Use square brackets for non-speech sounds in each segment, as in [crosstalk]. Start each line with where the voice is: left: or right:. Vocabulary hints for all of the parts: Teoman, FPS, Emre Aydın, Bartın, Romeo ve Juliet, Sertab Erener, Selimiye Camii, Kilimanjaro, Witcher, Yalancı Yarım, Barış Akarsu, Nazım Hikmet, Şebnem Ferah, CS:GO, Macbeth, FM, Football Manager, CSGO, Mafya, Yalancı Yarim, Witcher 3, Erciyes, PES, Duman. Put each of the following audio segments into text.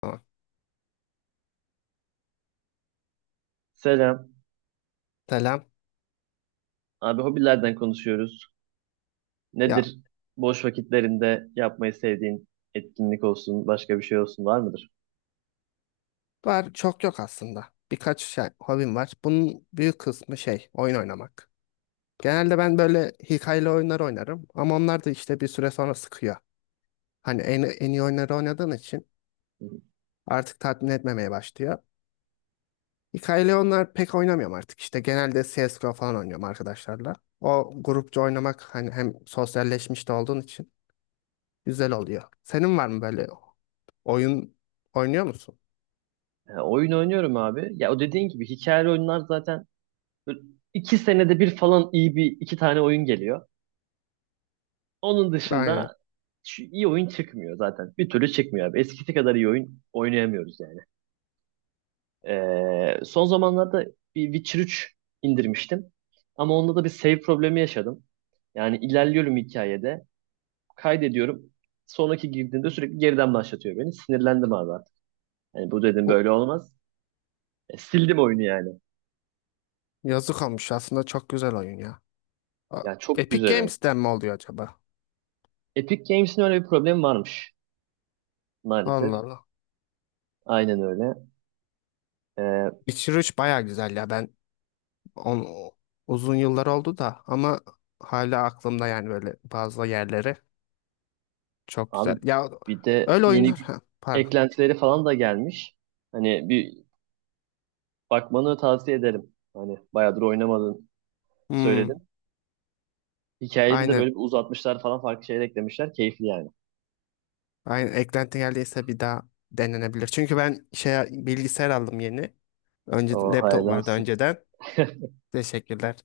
left: Tamam.
right: Selam.
left: Selam.
right: Abi hobilerden konuşuyoruz.
left: Ya
right: Nedir boş vakitlerinde yapmayı sevdiğin etkinlik olsun, başka bir şey olsun var mıdır?
left: var çok yok aslında. Birkaç şey, hobim var. Bunun büyük kısmı şey oyun oynamak. Genelde ben böyle hikayeli oyunlar oynarım ama onlar da işte bir süre sonra sıkıyor. Hani en iyi oyunları oynadığın için
right: Hı hı.
left: artık tatmin etmemeye başlıyor. Hikayeli oyunlar pek oynamıyorum artık. İşte genelde CSGO falan oynuyorum arkadaşlarla. O grupça oynamak hani hem sosyalleşmiş de olduğun için güzel oluyor. Senin var mı böyle oyun oynuyor musun?
right: Ya, oyun oynuyorum abi. Ya o dediğin gibi hikayeli oyunlar zaten böyle iki senede bir falan iyi bir iki tane oyun geliyor. Onun
left: Aynen.
right: dışında şu iyi oyun çıkmıyor zaten. Bir türlü çıkmıyor abi. Eskisi kadar iyi oyun oynayamıyoruz yani. Son zamanlarda bir Witcher 3 indirmiştim. Ama onda da bir save problemi yaşadım. Yani ilerliyorum hikayede. Kaydediyorum. Sonraki girdiğinde sürekli geriden başlatıyor beni. Sinirlendim abi artık. Hani bu dedim böyle olmaz. Sildim oyunu yani.
left: Yazık olmuş aslında çok güzel oyun ya. A-
right: Ya çok
left: Epic
right: güzel oyun.
left: Games'ten mi oluyor acaba?
right: Epic Games'in öyle bir problemi varmış maalesef.
left: Allah Allah.
right: Aynen öyle. E,
left: Witcher 3 baya güzel ya ben on, uzun yıllar oldu da ama hala aklımda yani böyle bazı yerleri çok
right: abi
left: güzel. Ya
right: bir de
left: öyle
right: yeni
left: oyunlar ha, pardon.
right: eklentileri falan da gelmiş. Hani bir bakmanı tavsiye ederim. Hani bayağıdır oynamadın
left: Hmm,
right: söyledin. Hikayede de
left: aynen.
right: böyle bir uzatmışlar falan farklı şeyler eklemişler. Keyifli yani.
left: Aynen eklenti geldiyse bir daha denenebilir. Çünkü ben şey bilgisayar aldım yeni. Önce
right: O
left: laptop
right: hayırlı
left: vardı
right: olsun.
left: önceden. Teşekkürler.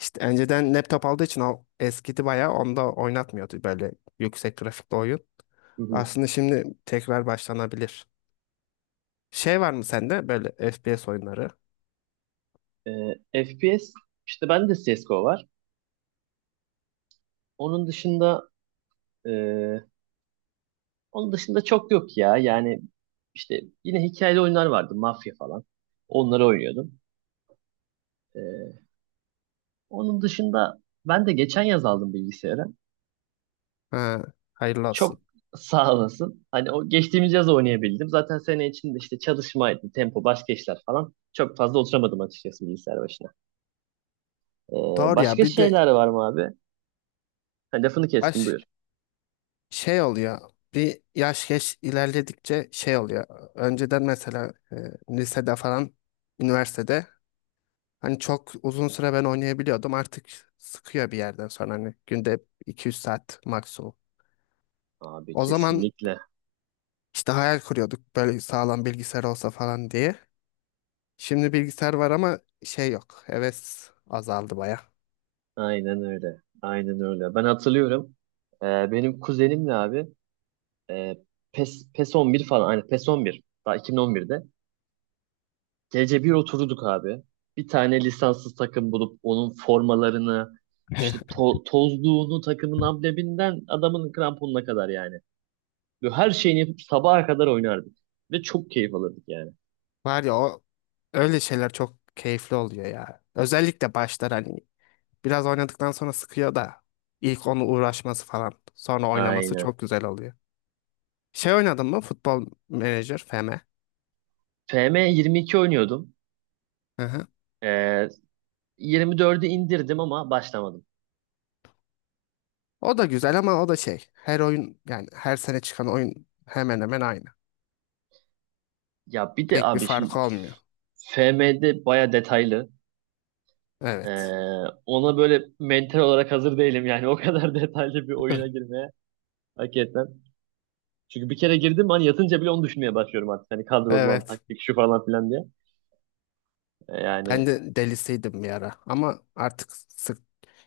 left: İşte önceden laptop olduğu için o eskidi bayağı onda oynatmıyordu böyle yüksek grafikli oyun.
right: Hı hı.
left: Aslında şimdi tekrar başlanabilir. Şey var mı sende böyle FPS oyunları?
right: FPS işte ben de CSGO var. Onun dışında e, onun dışında çok yok ya. Yani işte yine hikayeli oyunlar vardı. Mafya falan. Onları oynuyordum. E, onun dışında ben de geçen yaz aldım bilgisayarı.
left: Ha, hayırlı
right: Çok
left: olsun.
right: [laughs] sağ olasın. Hani o geçtiğimiz yaz oynayabildim. Zaten sene içinde işte çalışmaydı, tempo, başka işler falan. Çok fazla oturamadım açıkçası bilgisayar başına. E,
left: Doğru ya
right: başka
left: bir
right: şeyler
left: de
right: var mı abi? Ha, lafını kestim
left: baş,
right: buyur.
left: şey oluyor. Bir yaş geç ilerledikçe şey oluyor. Önceden mesela lisede falan, üniversitede hani çok uzun süre ben oynayabiliyordum. Artık sıkıyor bir yerden sonra hani günde 200 saat maksimum.
right: Abi
left: O zaman
right: kesinlikle.
left: işte hayal kuruyorduk böyle sağlam bilgisayar olsa falan diye. Şimdi bilgisayar var ama şey yok. Heves azaldı baya.
right: Aynen öyle. Aynen öyle. Ben hatırlıyorum. Ee, benim kuzenimle abi, E, PES, PES 11 falan. Aynen PES 11. Daha 2011'de. Gece bir oturduk abi. Bir tane lisanssız takım bulup onun formalarını işte
left: [laughs]
right: tozluğunu takımın ambleminden adamın kramponuna kadar yani. Ve her şeyini yapıp sabaha kadar oynardık. Ve çok keyif alırdık yani.
left: Var ya o öyle şeyler çok keyifli oluyor ya. Özellikle başlar hani biraz oynadıktan sonra sıkıyor da ilk onu uğraşması falan sonra oynaması
right: Aynen.
left: çok güzel oluyor. Şey oynadın mı? Futbol Manager FM.
right: FM 22 oynuyordum.
left: Hı hı.
right: Ee, 24'ü indirdim ama başlamadım.
left: O da güzel ama o da şey her oyun yani her sene çıkan oyun hemen hemen aynı.
right: Ya bir de
left: Pek bir
right: abi şimdi
left: fark olmuyor.
right: FM'de baya detaylı. Ee,
left: Evet.
right: ona böyle mental olarak hazır değilim yani o kadar [laughs] detaylı bir
left: Hı.
right: oyuna girmeye hakikaten. Çünkü bir kere girdim hani yatınca bile onu düşünmeye başlıyorum artık. Hani
left: [laughs]
right: kadrolan
left: Evet.
right: taktik şu falan filan diye. Ee,
left: Ben
right: yani
left: de delisiydim bir ara ama artık sık.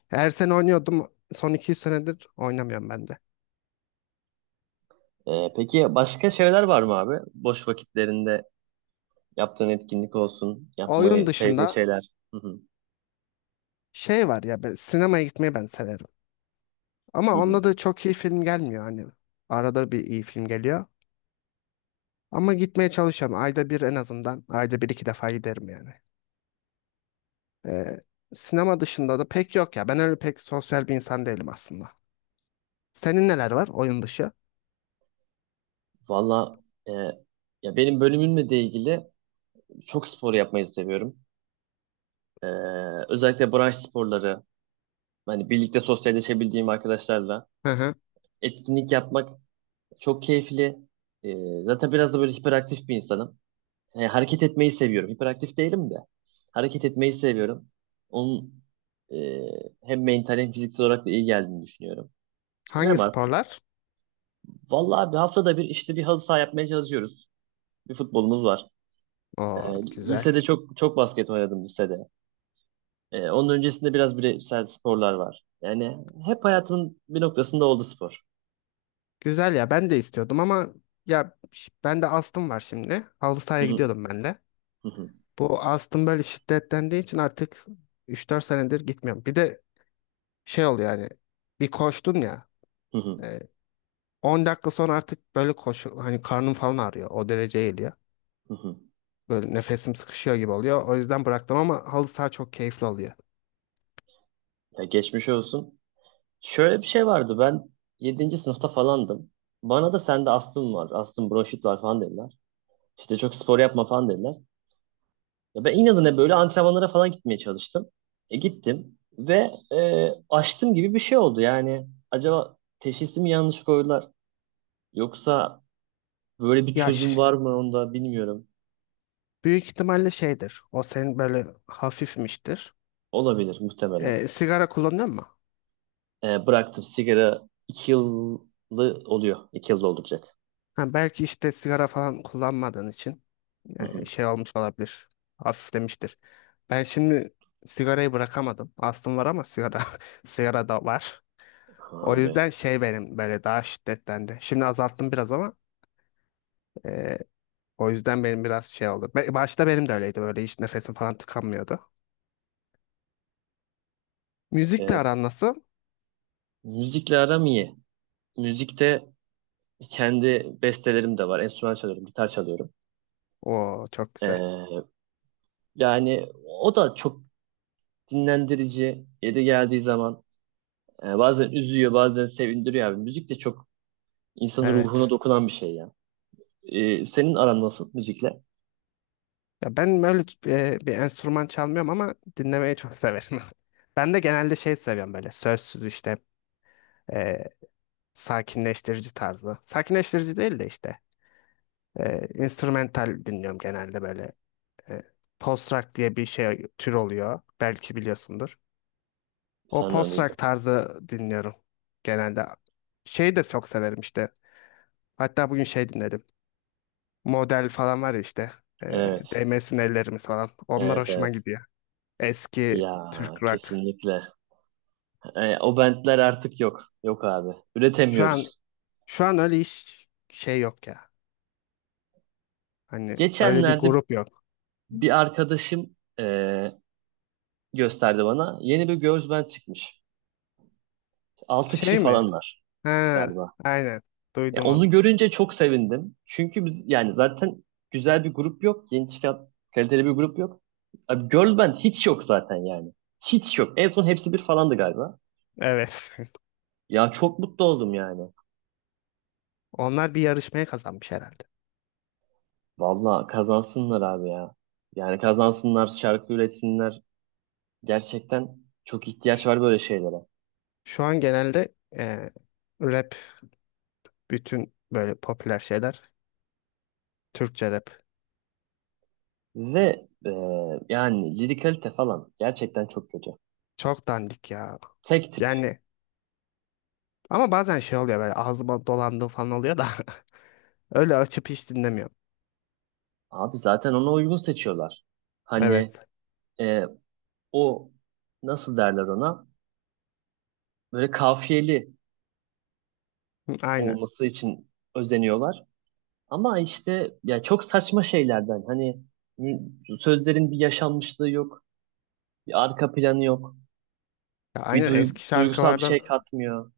left: Her sene oynuyordum. Son iki üç senedir oynamıyorum ben de.
right: peki başka şeyler var mı abi? Boş vakitlerinde yaptığın etkinlik olsun,
left: Oyun
right: yapmayı sevdiğin
left: dışında
right: şeyler. Hı hı,
left: şey var ya ben sinemaya gitmeyi ben severim. Ama
right: hı hı.
left: onda da çok iyi film gelmiyor hani. Arada bir iyi film geliyor. Ama gitmeye çalışıyorum. Ayda bir en azından. Ayda bir iki defa giderim yani. Ee, sinema dışında da pek yok ya. Ben öyle pek sosyal bir insan değilim aslında. Senin neler var oyun dışı?
right: Valla e, ya benim bölümümle de ilgili çok spor yapmayı seviyorum. Ee, özellikle branş sporları, hani birlikte sosyalleşebildiğim arkadaşlarla
left: Hı hı.
right: etkinlik yapmak çok keyifli. Zaten biraz da böyle hiperaktif bir insanım. Yani hareket etmeyi seviyorum. Hiperaktif değilim de. Hareket etmeyi seviyorum. Onun e, hem mental hem fiziksel olarak da iyi geldiğini düşünüyorum. İşte ne
left: Hangi
right: var?
left: sporlar?
right: Vallahi bir haftada bir işte bir halı saha yapmaya çalışıyoruz. Bir futbolumuz var. Ee,
left: Oo, güzel.
right: lisede çok çok basket oynadım lisede. Onun öncesinde biraz bireysel sporlar var. Yani hep hayatımın bir noktasında oldu spor.
left: Güzel ya ben de istiyordum ama ya ben de astım var şimdi. Halı
right: Hı
left: sahaya
right: hı,
left: gidiyordum ben de.
right: hı hı,
left: Bu astım böyle şiddetlendiği için artık üç dört senedir gitmiyorum. Bir de şey oluyor yani bir koştun ya
right: hı hı,
left: e, 10 dakika sonra artık böyle koşu hani karnım falan ağrıyor. O derece geliyor.
right: hı hı.
left: Böyle nefesim sıkışıyor gibi oluyor. O yüzden bıraktım ama halı saha çok keyifli oluyor.
right: Ya geçmiş olsun. Şöyle bir şey vardı. Ben yedinci sınıfta falandım. Bana da sende astım var, astım bronşit var falan dediler. İşte çok spor yapma falan dediler. Ya ben inadına böyle antrenmanlara falan gitmeye çalıştım. Gittim ve açtım gibi bir şey oldu. Yani acaba teşhisi mi yanlış koydular yoksa böyle bir çözüm
left: Yaş
right: var mı onda bilmiyorum.
left: büyük ihtimalle şeydir. O senin böyle hafifmiştir.
right: Olabilir muhtemelen.
left: Sigara kullanıyor.
right: Bıraktım sigara 2 yıllı oluyor. İki yılda olacak.
left: Ha, belki işte sigara falan kullanmadığın için
right: Hı
left: yani
right: hı.
left: şey olmuş olabilir. Hafiflemiştir. Ben şimdi sigarayı bırakamadım. Astım var ama sigara [laughs] sigara da var. O
right: Abi.
left: yüzden şey benim böyle daha şiddetlendi. Şimdi azalttım biraz ama e, o yüzden benim biraz şey oldu. Başta benim de öyleydi böyle hiç nefesim falan tıkanmıyordu. Müzikle
right: E,
left: aran nasıl?
right: müzikle aram iyi. Müzikte kendi bestelerim de var. Enstrüman çalıyorum, gitar çalıyorum.
left: Oo çok güzel.
right: Ee, yani o da çok dinlendirici. Yeri geldiği zaman bazen üzüyor, bazen sevindiriyor abi. Müzik de çok insanın ruhuna
left: Evet.
right: dokunan bir şey ya. Senin aran nasıl müzikle?
left: Ya ben böyle bir enstrüman çalmıyorum ama dinlemeyi çok severim. [laughs] Ben de genelde şey seviyorum böyle sözsüz işte e, sakinleştirici tarzı. Sakinleştirici değil de işte instrumental dinliyorum genelde böyle. E, post rock diye bir şey tür oluyor. Belki biliyorsundur. O
right: Senden
left: post rock
right: duydum.
left: tarzı dinliyorum genelde. Şeyi de çok severim işte. Hatta bugün şey dinledim. Model falan var ya işte. E,
right: Evet,
left: değmesin ellerimiz falan. Onlar
right: evet,
left: hoşuma
right: evet.
left: gidiyor. Eski
right: Ya
left: Türk rock.
right: kesinlikle. O bentler artık yok. Yok abi.
left: Şu an
right: Üretemiyoruz.
left: şu an öyle iş şey yok ya. Hani öyle bir
right: Geçenlerde
left: grup yok.
right: bir arkadaşım gösterdi bana. Yeni bir girls band çıkmış. 6 kişi
left: Şey mi?
right: falanlar,
left: Ha,
right: galiba.
left: aynen.
right: Ya
left: Duydum
right: onu
left: onu.
right: görünce çok sevindim. Çünkü biz yani zaten güzel bir grup yok. Yeni çıkan kaliteli bir grup yok. Abi girl band hiç yok zaten yani. Hiç yok. En son hepsi bir falandı galiba.
left: Evet.
right: Ya çok mutlu oldum yani.
left: [laughs] Onlar bir yarışmaya kazanmış herhalde.
right: Valla kazansınlar abi ya. Yani kazansınlar, şarkı üretsinler. Gerçekten çok ihtiyaç var böyle şeylere.
left: Şu an genelde rap bütün böyle popüler şeyler Türkçe rap.
right: Ve yani lirikalite falan gerçekten çok kötü.
left: Çok dandik ya.
right: Tek tip.
left: Yani ama bazen şey oluyor böyle ağzıma dolandığı falan oluyor da [laughs] öyle açıp hiç dinlemiyorum.
right: Abi zaten ona uygun seçiyorlar. Hani
left: Evet.
right: e, o nasıl derler ona böyle kafiyeli
left: Hı, aynen.
right: olması için özeniyorlar. Ama işte ya çok saçma şeylerden hani m- sözlerin bir yaşanmışlığı yok, bir arka planı yok,
left: Ya
right: bir
left: aynen
right: duygusal bir şey katmıyor.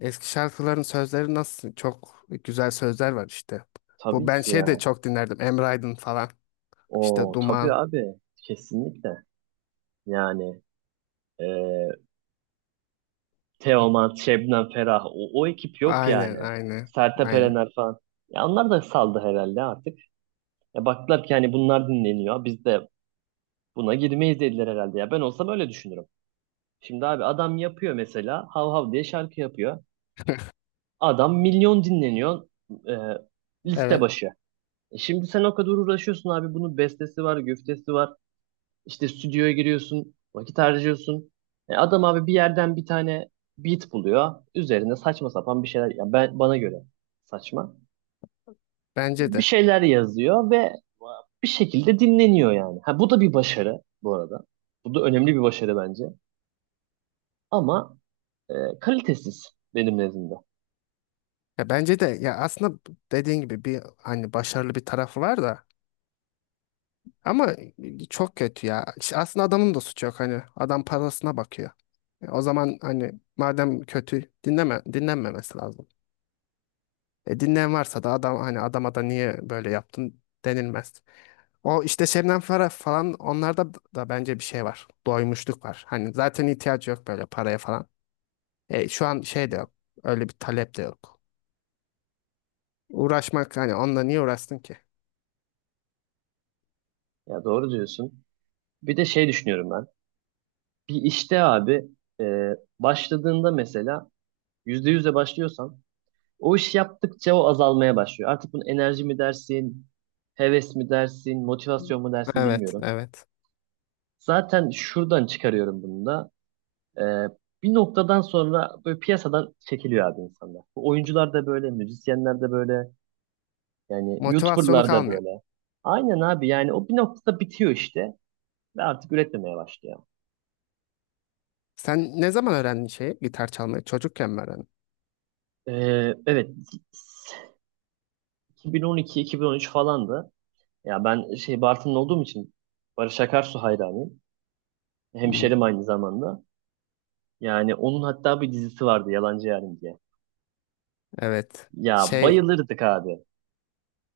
left: eski şarkıların sözleri nasıl çok güzel sözler var işte. Bu
right: Tabii
left: ben
right: ki
left: şey de
right: ya.
left: çok dinlerdim. Emre Aydın falan. İşte
right: O tabii
left: Duman.
right: abi kesinlikle. Yani e, Teoman, Şebnem Ferah o ekip yok yani.
left: Aynen aynen.
right: Sertab
left: Aynen.
right: Erener falan. Ya onlar da saldı herhalde artık. Ya baktılar ki hani bunlar dinleniyor. Biz de buna girmeyiz dediler herhalde ya. Ben olsam öyle düşünürüm. Şimdi abi adam yapıyor mesela. Hav hav diye şarkı yapıyor. Adam milyon dinleniyor, e, liste
left: Evet.
right: başı. Şimdi sen o kadar uğraşıyorsun abi. Bunun bestesi var, güftesi var. İşte stüdyoya giriyorsun. Vakit harcıyorsun. Adam abi bir yerden bir tane beat buluyor. Üzerine saçma sapan bir şeyler. Ya ben bana göre saçma.
left: Bence
right: Bir
left: de.
right: şeyler yazıyor ve bir şekilde dinleniyor yani. Ha, bu da bir başarı bu arada. Bu da önemli bir başarı bence. Ama e, kalitesiz benim nezdimde.
left: Ya bence de ya aslında dediğin gibi bir hani başarılı bir tarafı var da ama çok kötü ya. İşte aslında adamın da suçu yok hani adam parasına bakıyor. O zaman hani madem kötü dinlenmemesi lazım. Dinleyen varsa da adam hani adama da niye böyle yaptın denilmez. O işte Şebnem Ferah falan onlarda da bence bir şey var. Doymuşluk var. Hani zaten ihtiyacı yok böyle paraya falan. Şu an şey de yok. Öyle bir talep de yok. Uğraşmak hani onunla niye uğraştın ki?
right: Ya doğru diyorsun. Bir de şey düşünüyorum ben. Bir işte abi e, başladığında mesela %100'le başlıyorsan o iş yaptıkça o azalmaya başlıyor. Artık bunu enerji mi dersin, heves mi dersin, motivasyon mu dersin
left: Evet,
right: bilmiyorum.
left: evet.
right: Zaten şuradan çıkarıyorum bunu da. E, bir noktadan sonra böyle piyasadan çekiliyor abi insanlar. Bu oyuncular da böyle, müzisyenler de böyle, yani
left: Motivasyonu
right: YouTuber'lar da
left: kalmıyor.
right: böyle. Aynen abi yani o bir noktada bitiyor işte. Ve artık üretmemeye başlıyor.
left: Sen ne zaman öğrendin şeyi? Gitar çalmayı çocukken mi öğrendin?
right: Evet 2012-2013 falandı. Ya ben şey Bartın'da olduğum için Barış Akarsu hayranıyım.
left: Hı.
right: Hemşerim aynı zamanda. Yani onun hatta bir dizisi vardı Yalancı Yarim diye.
left: Evet.
right: Ya
left: Şey
right: bayılırdık abi.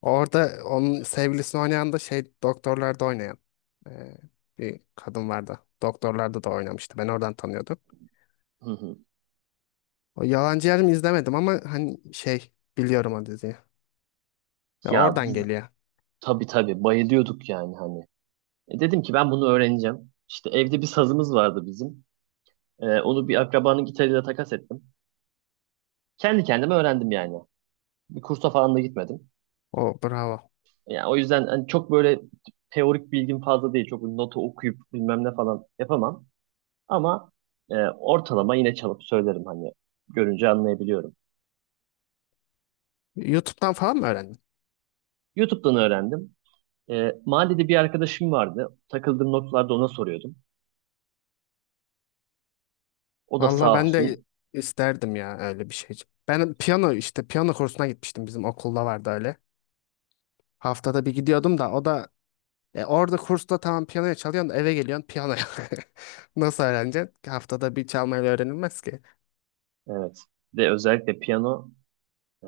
left: orada onun sevgilisini oynayan da şey doktorlarda oynayan e, bir kadın vardı. Doktorlarda da oynamıştı. Ben oradan tanıyordum.
right: Hı hı.
left: O Yalancı Yarım izlemedim ama hani şey biliyorum o diziyi. E,
right: Ya
left: oradan
right: biz
left: geliyor.
right: tabii tabii bayılıyorduk yani hani. Dedim ki ben bunu öğreneceğim. İşte evde bir sazımız vardı bizim. Onu bir akrabanın gitarıyla takas ettim. Kendi kendime öğrendim yani. Bir kursa falan da gitmedim.
left: O bravo.
right: Yani o yüzden hani çok böyle teorik bilgim fazla değil. Çok notu okuyup bilmem ne falan yapamam. Ama ortalama yine çalıp söylerim hani görünce anlayabiliyorum.
left: YouTube'dan falan mı öğrendin?
right: YouTube'dan öğrendim. Mahallede bir arkadaşım vardı. Takıldığım noktalarda ona soruyordum. O da
left: Valla
right: sağ
left: ben de
right: olsun.
left: isterdim ya öyle bir şey. Ben piyano işte piyano kursuna gitmiştim bizim okulda vardı öyle. Haftada bir gidiyordum da o da orada kursta tamam piyanoya çalıyorsun da eve geliyorsun piyanoya. [laughs] Nasıl öğreneceksin? Haftada bir çalmayla öğrenilmez ki.
right: Evet. Ve özellikle piyano e,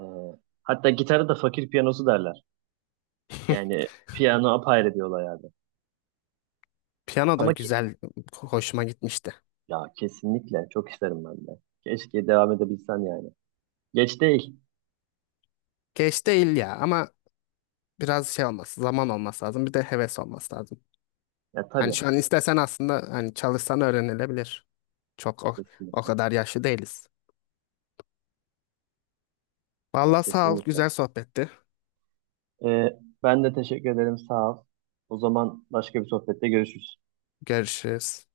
right: hatta gitara da fakir piyanosu derler.
left: [laughs]
right: Yani piyano apayrı bir olay abi.
left: Piyano da
right: Ama ki,
left: güzel, hoşuma gitmişti.
right: ya kesinlikle çok isterim ben de. Keşke devam edebilsen yani. Geç değil.
left: Geç değil ya ama biraz şey olması, zaman olması lazım. Bir de heves olması lazım.
right: Ya
left: Hani
right: tabii.
left: şu an istesen aslında hani çalışsan öğrenilebilir. Çok o
right: Kesinlikle.
left: kadar yaşlı değiliz.
right: Ya
left: Vallahi sağ ol,
right: kesinlikle.
left: güzel sohbetti.
right: Ben de teşekkür ederim. Sağ ol. O zaman başka bir sohbette görüşürüz.
left: Görüşürüz.